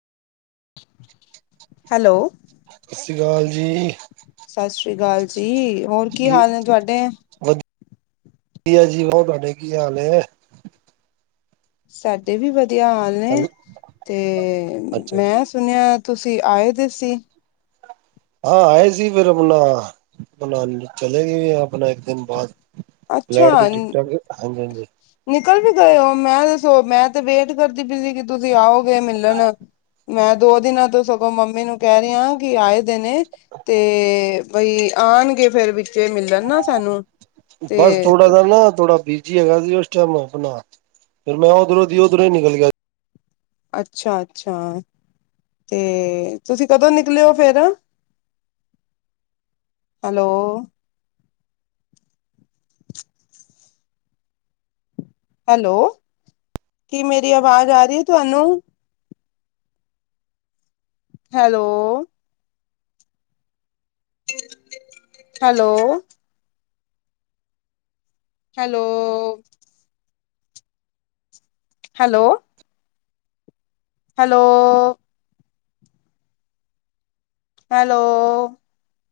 Hello ਸਤਿ ਸ਼੍ਰੀ ਅਕਾਲ ਜੀ ਸਤਿ ਸ੍ਰੀ ਅਕਾਲ ਜੀ ਹੋਰ ਕੀ ਹਾਲ ਨੇ ਤੁਹਾਡੇ ਕੀਆ ਜੀ ਹੋਰ ਤੁਹਾਡੇ ਕੀ ਹਾਲ ਐ ਸਾਡੇ ਵੀ ਵਧੀਆ ਹਾਲ ਨੇ ਤੇ ਅੱਛਾ ਜੀ ਮੈਂ ਸੁਣਿਆ ਤੁਸੀਂ ਆਏ ਦੇ ਸੀ ਹਾਂ ਆਏ ਸੀ ਫਿਰ ਆਪਣਾ ਬਣਾ ਚਲੇ ਗਏ ਵੀ ਆਪਣਾ ਇੱਕ ਦਿਨ ਬਾਅਦ ਫਲੈਟ ਦੀ ਅੱਛਾ ਟਿਕਟਾਂ ਹਾਂਜੀ ਹਾਂਜੀ ਨਿਕਲ ਵੀ ਗਏ ਹੋ ਮੈਂ ਦੱਸੋ ਮੈਂ ਤੇ ਵੇਟ ਕਰਦੀ ਪਈ ਸੀ ਕਿ ਤੁਸੀਂ ਆਓਗੇ ਮਿਲਣ ਮੈਂ ਦੋ ਦਿਨਾਂ ਤੋਂ ਸਗੋਂ ਮੰਮੀ ਨੂੰ ਕਹਿ ਰਿਹੀਹਾ ਕਿ ਆਏ ਦੇ ਨੇ ਤੇ ਬਈ ਆਣਗੇ ਫੇਿਰ ਵਿੱਚ ਮਿਲਣ ਨਾ ਸਾਨੂੰ ਤੇ ਬਸ ਥੋੜਾ ਸਾ ਨਾ ਥੋੜਾ ਬਿਜੀ ਹੈਗਾ ਸੀ ਉਸ ਟਾਈਮ ਅਪਣਾ ਫਿਰ ਮੈਂ ਉਧਰੋਂ ਦੀ ਉਧਰੋਂ ਹੀ ਨਿਕਲ ਗਿਆ ਅੱਛਾ ਅੱਛਾ ਤੇ ਤੁਸੀਂ ਕਦੋਂ ਨਿਕਲੇ ਹੋ ਫੇਰ ਹੈਲੋ ਹੈਲੋ ਕੀ ਮੇਰੀ ਆਵਾਜ਼ ਆ ਰਹੀ ਹੈ ਤੁਹਾਨੂੰ hello hello hello hello hello hello!